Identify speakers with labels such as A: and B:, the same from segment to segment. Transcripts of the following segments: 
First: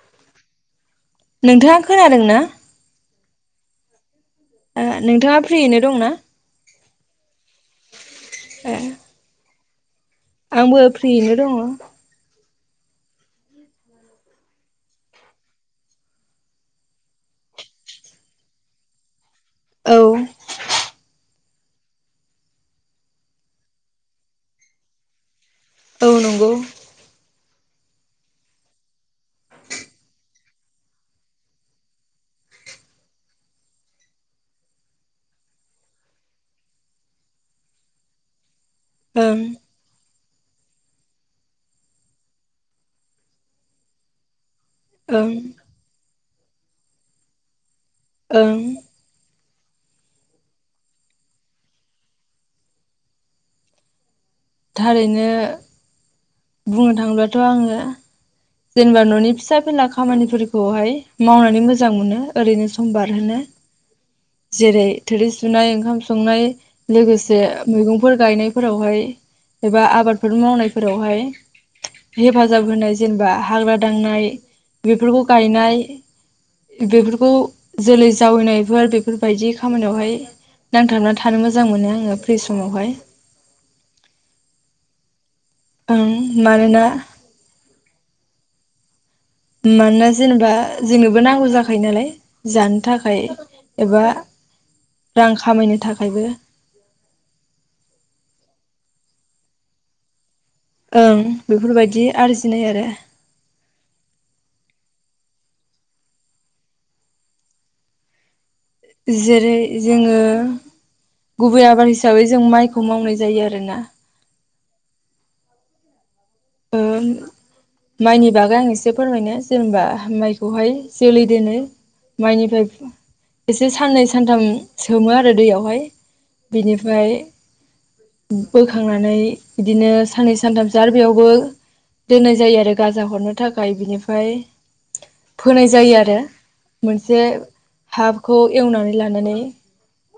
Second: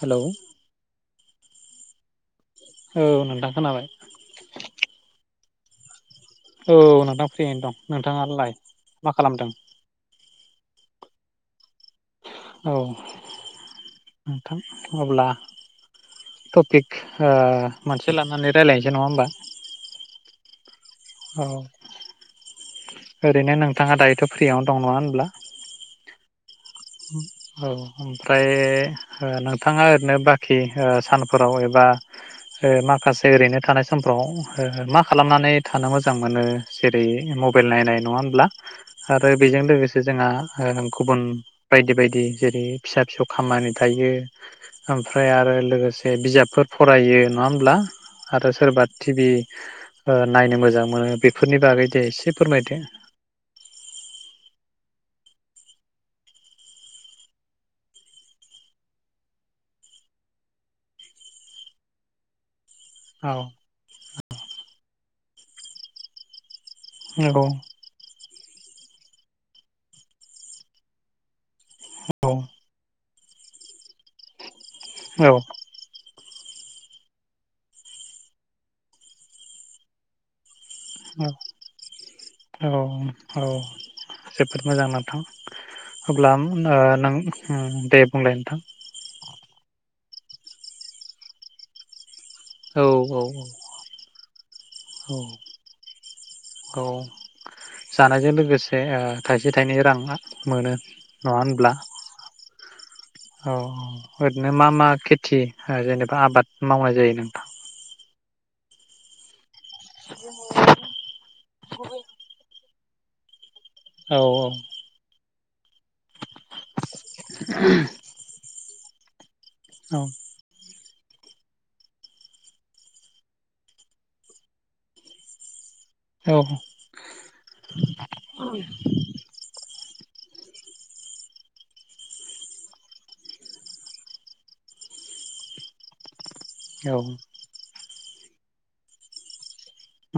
A: Hello
B: नोंथाङा खोनादों ना?
A: औ नोंथां खोनाबाय।
B: नोंथाङा फ्रियैनो दंना?
A: औ नोंथां फ्रियैनो दं। नोंथाङालाय
B: ओ
A: मा खालामदों?
B: आंबो फ्रियैनो दङ।
A: औ नोंथां अब्ला टपिक ओ मोनसे लानानै रायजलायनोसै नङा होमबा?
B: औ
A: औ ओरैनो नोंथाङा दायोथ फ्रियावनो दं नङा होनब्ला?
B: औ नंगौ
A: औ ओमफ्राय नोंथाङा ओरैनो बाखि सानफोराव एबा माखासे ओरैनो थानाय समफ्राव मा खालामनानै थानो मोजां मोनो जेरै मबाइल नायनाय नङा होमब्ला? आरो
B: ओं
A: बेजों लोगोसे जोंहा ओ गुबुन बायदि बायदि जेरै फिसा फिसौ खामानि थायो
B: ओं
A: ओमफ्राय आरो लोगोसे ए बिजाबफोर फरायो नङा होमब्ला
B: ओं
A: आरो सोर बा थिबि नायनो मोजां मोनो बेफोरनि बागै दे एसे फोरमायदो।
B: थारैनो बुंनो थाङोब्लाथ' आङो जेनेबा न'नि फिसा फिला खामानिफोरखौहाय मावनानै मोजां मोनो ओरैनो।। सम
A: औ
B: बारहोनो जेरै थोरि सुनाय ओंखाम संनाय लोगोसे
A: नंगौ
B: मैगंफोर गायनाय फोरावहाय एबा आबादफोर मावनायफोरावहाय
A: औ
B: हेफाजाब होनाय जायो जेनेबा हाग्रा दांनाय बेफोरखौ
A: औ
B: गायनाय बेफोरखौ जोलै जावैनायफोर बेफोरबायदि खामानियावहाय। नांथाबना थानो मोजां मोनो आङो फ्रि
A: औ औ
B: समावहाय
A: औ जोबोद मोजां नोंथां
B: ओं
A: अब्ला ओ
B: मानोना
A: नों दे बुंलाय नोंथां।
B: मानोना जेनेबा जोंनोबो नांगौ जाखायो नालाय। जानो
A: औ औ
B: थाखाय एबा
A: औ
B: रां खामायनो थाखायबो।
A: औ जानायजों लोगोसे ओ थाइसे थाइनै राङा
B: ओं बेफोरबायदि आरो। दिनो आरो
A: औ औ ओरैनो मा मा खेथि जेनेबा आबाद मावनाय जायो नोंथां।
B: जेरै। जोङो गुबै आबाद हिसाबै जों माइखौ मावनाय जायो आरोना।
A: औ औ
B: ओ माइनि बागै आं एसे से फोरमायनो जेनेबा
A: औ
B: माइखौहाय जोलै दोनो माइनिफ्राय एसे साननै सानथाम सोमो आरो दैयावहाय
A: औ
B: बिनिफ्राय बोखांनानै इदिनो साननै सानथामसो आरो बेयावबो दोननाय जायो आरो गाजा हरनो थाखाय बिनिफ्राय फोनाय जायो आरो
A: औ औ
B: मोनसे हाखौ एवनानै लानानै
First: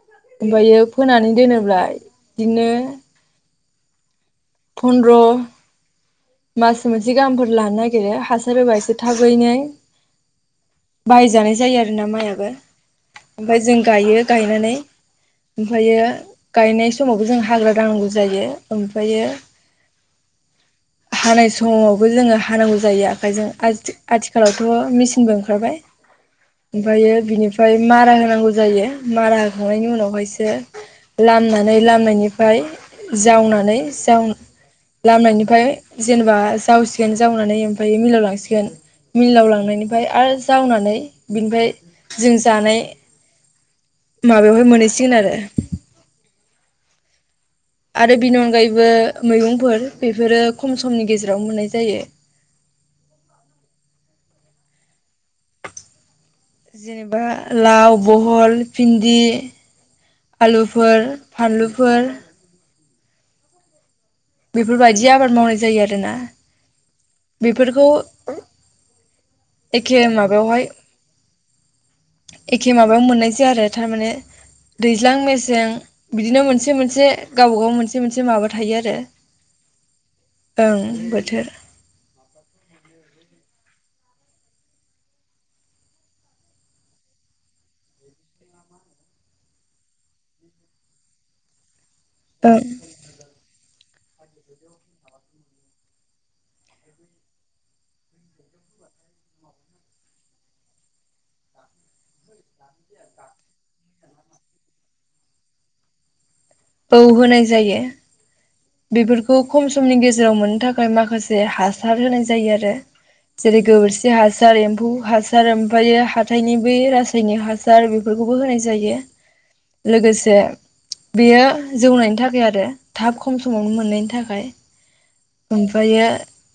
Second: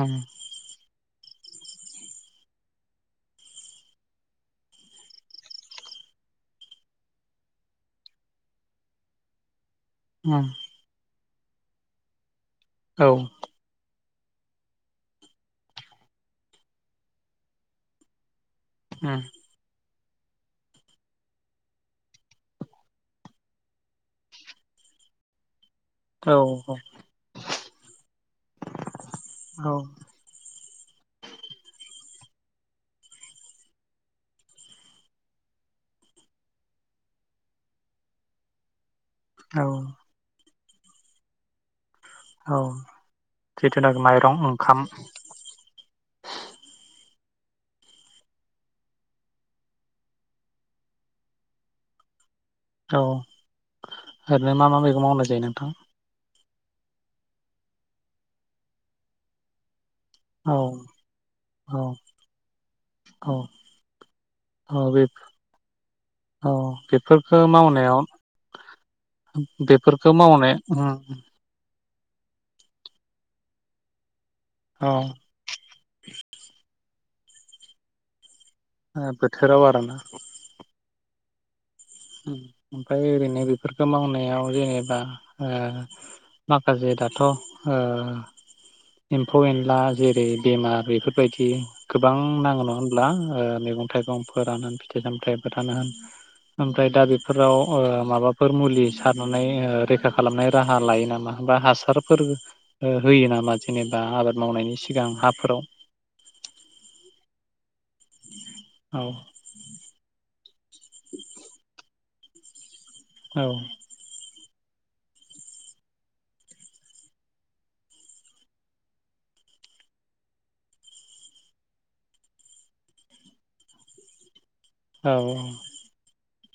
A: उम
B: ओमफायो फोनानै दोनोब्ला इदिनो फनद्र' मास मोनसे गाहामफोर लानो नागिरो हासार होबा एसे थाबैनो
A: ओम
B: बाहायजानाय जायो आरोना माइआबो
A: उम
B: ओमफाय जों गायो गायनानै ओमफ्रायो गायनाय समावबो जों हाग्रा दानांगौ जायो ओमफायो हानाय समावबो जोङो हानांगौ जायो आखायजों आथिखालावथ' मेचिनबो ओंखारबाय
A: औ
B: ओमफायो बिनि फाय मारा नांगौ जायो मारा
A: औ
B: होाखांनायनि उनावहायसो लामनानै लामनिफ्राय जावनानै जाव लामनायनिफ्राय जेनेबा जावसिगोन जावनानै ओमफ्रायो मिलावलांसिगोन मिलाव
A: औ
B: लांनायनिफ्राय आरो जावनानै बिनिफ्राय जों
A: औ
B: जानाय
A: जिथुनाखि माइरं
B: माबायावहाय
A: ओंखाम
B: मोनहैसिगोन आरो आरो बिनि अनगायैबो मैगंफोर बेफोरो खम समनि गेजेराव मोननाय जायो
A: औ ओरैनो मा मा मैगं मावनाय जायो नोंथां
B: जेनेबा लाव बहल भिन्दि
A: औ
B: आलुफोर
A: औ
B: फानलुफोर
A: औ औ बे
B: बेफोरबायदि आबाद मावनाय जायो आरोना
A: औ बेफोरखौ मावनायाव उम
B: एखे
A: बेफोरखो मावनाय
B: माबायावहाय
A: ओम
B: एखे माबायाव मोननाय जाया आरो थारमाने
A: औ
B: दैज्लां मेसें बिदिनो मोनसे मोनसे गावबा गाव मोनसे मोनसे माबा थायो आरो
A: बोथोराव आरोना
B: ओं बोथो बोथोर
A: ओम ओमफाय ओरैनो ओ बेफोरखौ मावनायाव जेनेबा ओ माखासे दाथ' ओ एम्फौ एनला जेरै बेमार बेफोरबायदि गोबां
B: ओं
A: नाङो नङा होनब्ला मैगं थाइगं फोरानो होन फिथाइ सामथाय फोरानो होन ओमफ्राय दा बेफोराव माबाफोर मुलि सारनानै रैखा खालामनाय राहा लायो नामा होनबा हासार फोर होयो नामा जेनेबा आबाद मावनायनि सिगां हा फोराव
B: औ होनाय जायो।
A: औ
B: बेफोरखौ खम समनि गेजेराव मोन थाखाय माखासे हासार होनाय जायो। जायो आरो। जेरै गोबोरखि हासा हासार एम्फौ हासार ओमफायो हाथायनि बे रासायनिक हासार बेफोरखौबो होनाय जायो लोगोसे बेयो जौनायनि थाखाय आरो थाब खम समावनो मोननायनि थाखाय।
A: औ
B: ओमफायो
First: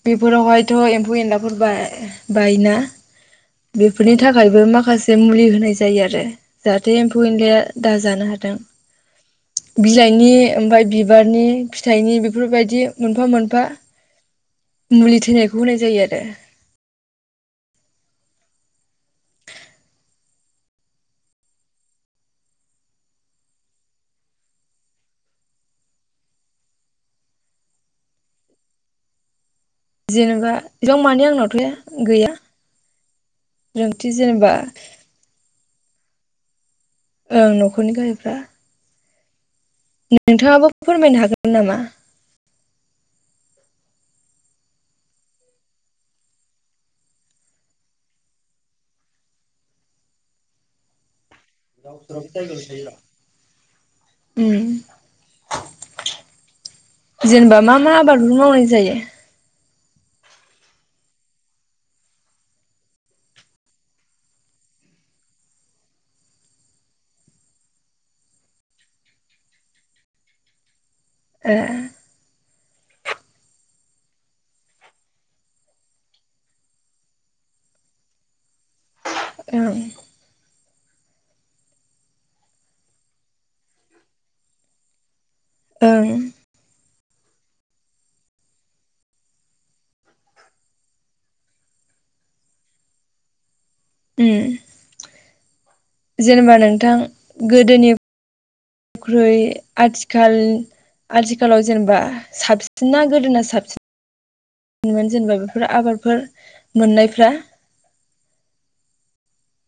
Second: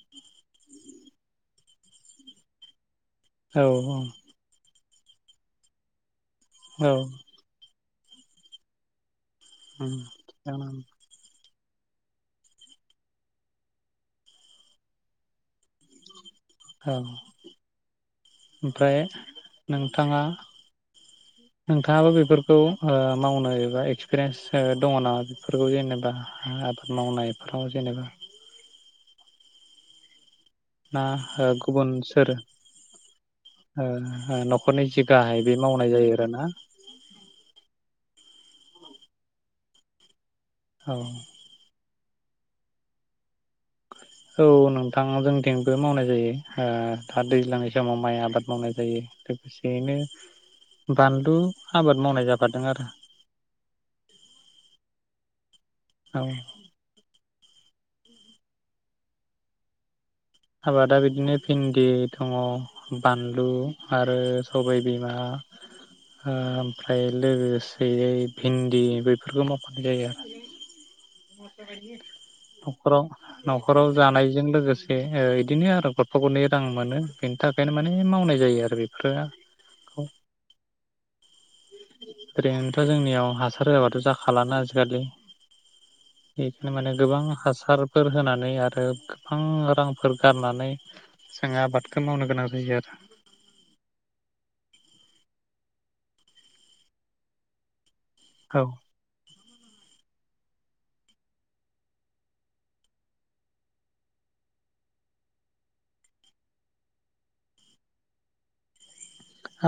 B: बेफोरावहायथ' एम्फौ एनलाफोर बा बायोना
A: औ
B: बेफोरनि थाखायबो माखासे जे मुलि होनाय जायो आरो
A: औ
B: जाहाथे एम्फौ एनलाया दा जानो हादों बिलाइनि
A: औ
B: ओमफाय बिबारनि फिथाइनि बेफोरबायदि मोनफा मोन फा मुलि थैनायखौ होनाय जायो आरो
A: औ ओमफ्राय नोंथाङा नोंथाङाबो बेफोरखौ ओ मावनो एबा एक्सपिरियेन्स दङ नामा बेफोरखौ जेनेबा आबाद मावनायफोराव जेनेबा
B: जेनेबा एसेबां
A: ना
B: मानि आंनावथ'
A: गुबुन सोर
B: गैया
A: ओ
B: रोंथि जेनेबा
A: न'खरनि जि गाहाय बे मावनाय लामनाय जायो रा ना
B: ओं न'खरनि गाहायफ्रा नोंथाङाबो
A: औ
B: फोरमायनो हागोन नामा?
A: औ नोंथां जों थिंबो मावनाय जायो दा दैज्लांनि समाव माइ आबाद मावनाय जायो लोगोसेयैनो बानलु आबाद मावनाय जाफादों आरो
B: [unintelligible] उम
A: औ
B: जेनेबा मा मा आबाद मावनाय जायो
A: आबादा बिदिनो भिन्दि दङ बानलु आरो सबाय बिमा ओमफ्राय लोगोसेयै भिन्दि बेफोरखौ मावफानाय जायो आरो
B: ए
A: [inaudible] नखराव न'खराव जानायजों लोगोसे इदिनो आरो गरफा गरनै रां मोनो बेनि थाखायनो माने मावनाय जायो आरो बेखौ खोआ
B: ओं
A: खौ ओरैनोथ' जोंनियाव हासार होआाबाथ' जाखालाना आजिखालि
B: ओं
A: बेखायनो माने गोबां हासारफोर होनानै आरो गोबां रांफोर गारनानै जोङो आबादखौ मावनो गोनां जायो आरो।
B: उम जेनेबा नोंथां गोदोनि
A: आरो औ
B: ख्रुइ आथिखाल आथिखालाव जेनेबा साबसिना गोदोना साबसिनोन जेनेबा बेफोर आबादफोर मोननायफ्रा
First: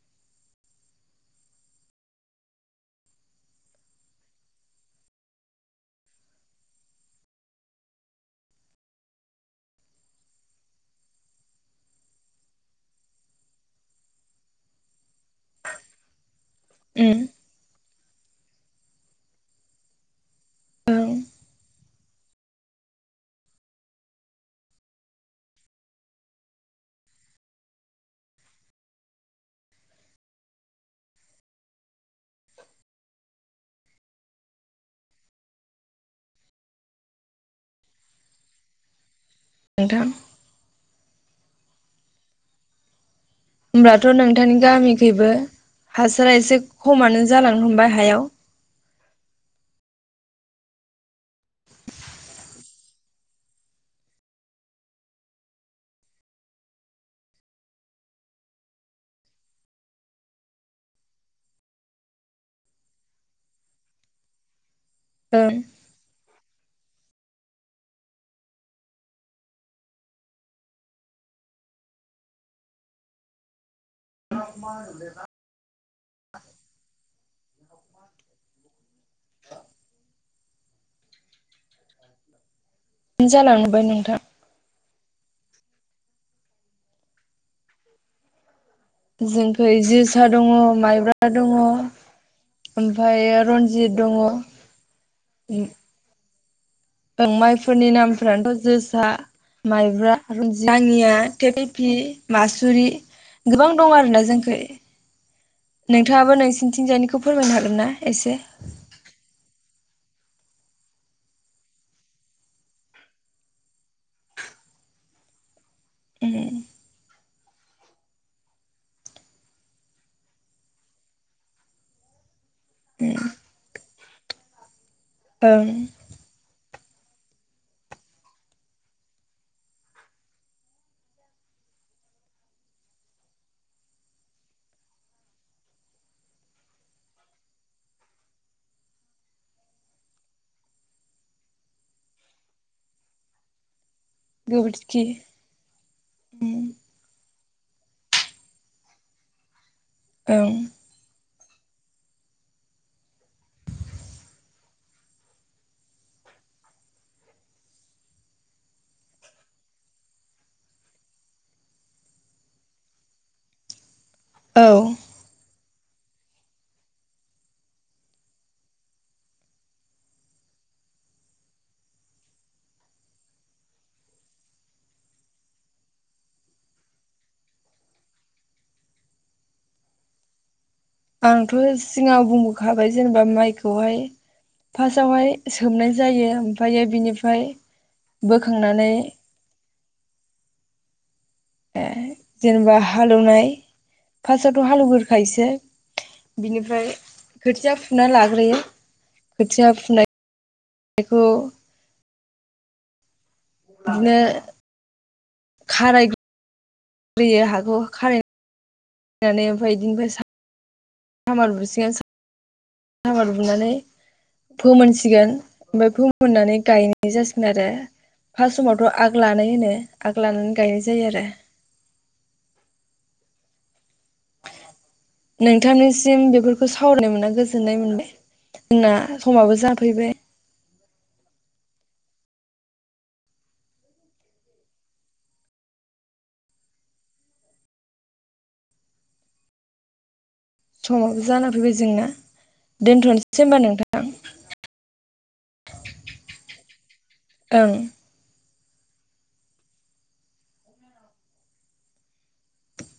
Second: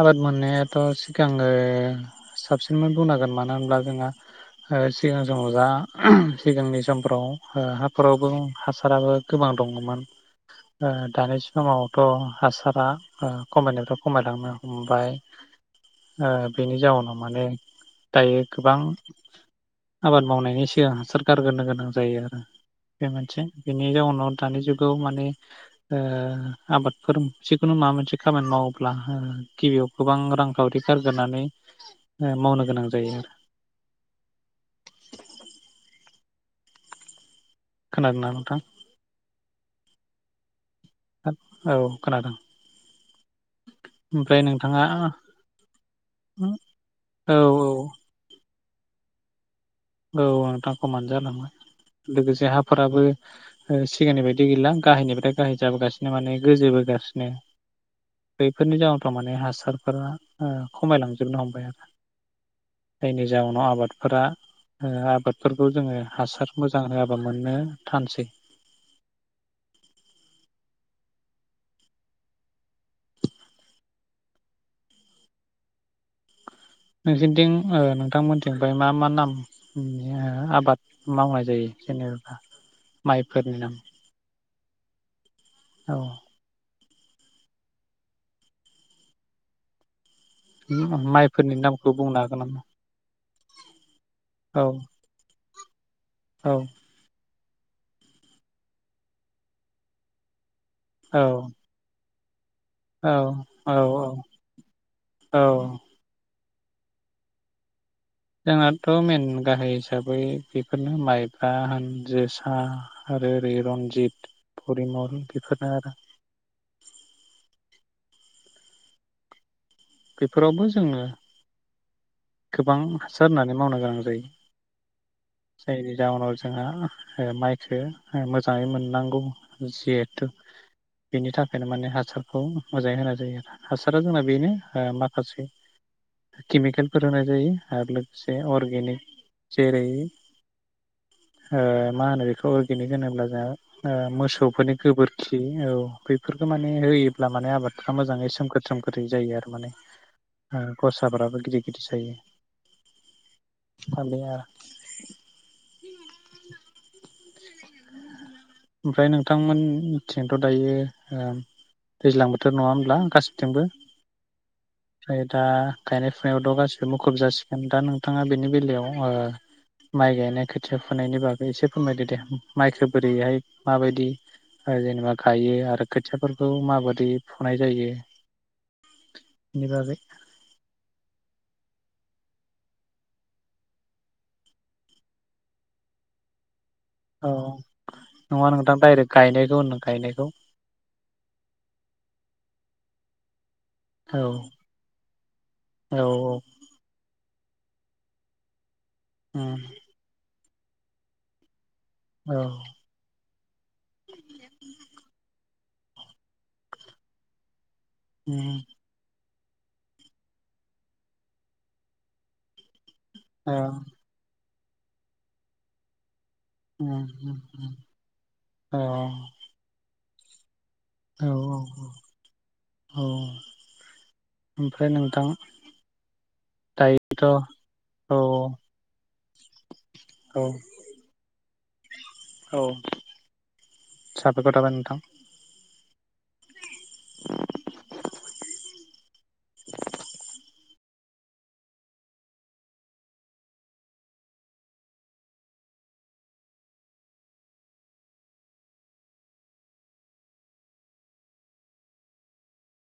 A: आबाद मोननायाथ' सिगाङो साबसिनमोन बुंनांगोन मानो होनब्ला जोंहा सिगां समाव जा सिगांनि समफ्राव हाफोररावबो हासाराबो गोबां दङमोन दानि समावथ' हासारा खमायनायफ खमायलांनो ओमफाय ओ बेनि जाउनाव
B: उम
A: माने दायो गोबां आबाद मावनायनि सिगां
B: ओं
A: हासार गोनो गोनां जायो आरो बे मोनसे बेनि जाउनाव दानि जुगाव माने आबादफोर ओ जिखुनु माबा मोनसे खामानि मावोब्ला ओ‌ गिबियाव गोबां रांखावरि गारग्रोनानै मावनो गोनां जायो आरो। खोनादोंना नोंथां?
B: नोंथां।
A: औ खोनादों।
B: होमब्लाथ'
A: ओमफ्राय
B: नोंथांनि
A: नोंथाङा औ
B: गामिखैबो हासारा एसे खमानो
A: औ
B: जालांनो हमबाय हायाव।
A: औ नोंथां खमानो जालांबाय लोगोसे हाफोराबो सिगांनि बायदि गैला गाहायनिफ्राय गाहाय जाबोगासिनो माने गोजोबोगासिनो बैफोरनि जाउनावथ' माने हासारफोरा खमायलांजोबनो हमबाय आरो जायनि जाउनाव आबादफोरा ओ
B: ओं
A: आबादफोरखौ जोङो हासार मोजां होआबा मोननो थानसै
B: [unintelligible]
A: नोंसोरनिथिं ओ नोंथांमोनथथिं फ्राय मा मा ओ आबाद आबाद मावनाय जायो जेनेबा माइफोरनि नाम
B: जालांबाय नोंथां।
A: औ
B: जों [unintelligible] सा दङ माइब्रा दङ
A: माइफोरनि नामखौ बुंनो हागोन नामा?
B: ओमफ्रायायो रन्जित दङ
A: औ
B: [unintelligible]
A: औ
B: माइफोरनि नामफोरानोथ' जोसा माइब्रा आरो। दाङिया
A: औ
B: [unintelligible] मासुरि
A: औ
B: गोबां
A: औ
B: दं आरोना जोंखौ
A: औ
B: नोंथाङाबो नोंसि सिनथिंजानायखौ फोरमायनो हागोन ना? एसे
A: जोंनाथ' मेन गाहाय हिसाबै बेफोरनो माइब्रा होनजोसा आरो ओरै रन्जित परिमल बेफोरनो आरो
B: ए
A: बेफोरावबो जोङो। गोबां हासार होननानै मावनो गोनां‌ जायो।
B: ओं
A: दैै [unintelligible] माइखो मोजाङै मोननांगौ जिहेथु बेनि थाखायनो माने हासारखौ मोजाङै होनाय जायो आरो हासारा जोंना बेनो ओ माखासे केमिकेलफोर होनाय जायो आरो लोगोसे अर्गेनिक जेरै ओ मा होनो बेखौ अर्गेनिक होनोब्ला जोंहा ओ मोसौफोरनि गोबोरखि औ बेफोरखो माने होयोब्ला माने आबादफ्रा मोजाङै सोमखोर सोमखोरै जायो आरो माने ओं गसाफोराबो गिदिर गिदिर सायो आरोया ओमफ्राय नोंथांमोनथिंथ' दायो दैज्लां बोथोर नङा होमब्ला गासैथिंबो
B: औ
A: दा गायनाय फुनायावथ' गासिबो मुखुब जासिगोन दा नोंथाङा बेनि बेलायाव माइ गायनाय खोथिया फुयनायनि बागै एसे फोरमायदो दे माइखो बोरैहाय माबायदि जेनेबा गायो आरो खोथियाफोरखौ माबादि फुनाय जायो बेनि बागै
B: आंथ' सिगां बुंबोखाबाय जेनेबा माइखौहाय फासावहाय सोमनाय जायो ओमफ्रायो
A: औ
B: बिनिफ्राय
A: नङा नोंथां
B: बोखांनानै
A: दायरेक गायनाय गायनायखौ
B: ए जेनेबा हालौनाय
A: औ
B: फासावथ' हालौवगोरखायोसो
A: औ औ
B: बिनिफ्राय खोथिया फुना लाग्रोयो
A: उम
B: खोथिया फुनाय बेखौ
A: औ
B: बिदिनो खाराय ग्रोयो हाखौ
A: उम
B: यनानै ओमफ्राय बिदिनिफ्राय सामार बुसिगोन सामार
A: औ
B: बुनानै फोमोन मोनसिगोन ओमफाय फो मोननानै
A: उम
B: गायनाय जासिगोन आरो
A: उम
B: फास
A: औ
B: समावथ' आग लानाय होनो आग लानानै गायनाय जायो आरो
A: औ औ औ औ
B: नोंथांनिसिम बेफोरखौ सावरायनाय
A: दायोथ'
B: मोना गोजोननाय मोनबाय
A: औ
B: जोंना समाबो जाब फैबाय
A: औ औ साबायखर थाबाय नोंथां [inaudible]
B: समाबो जाना फैबाय जोंना दोनथ'नोसैसै होमबा नोंथां ओं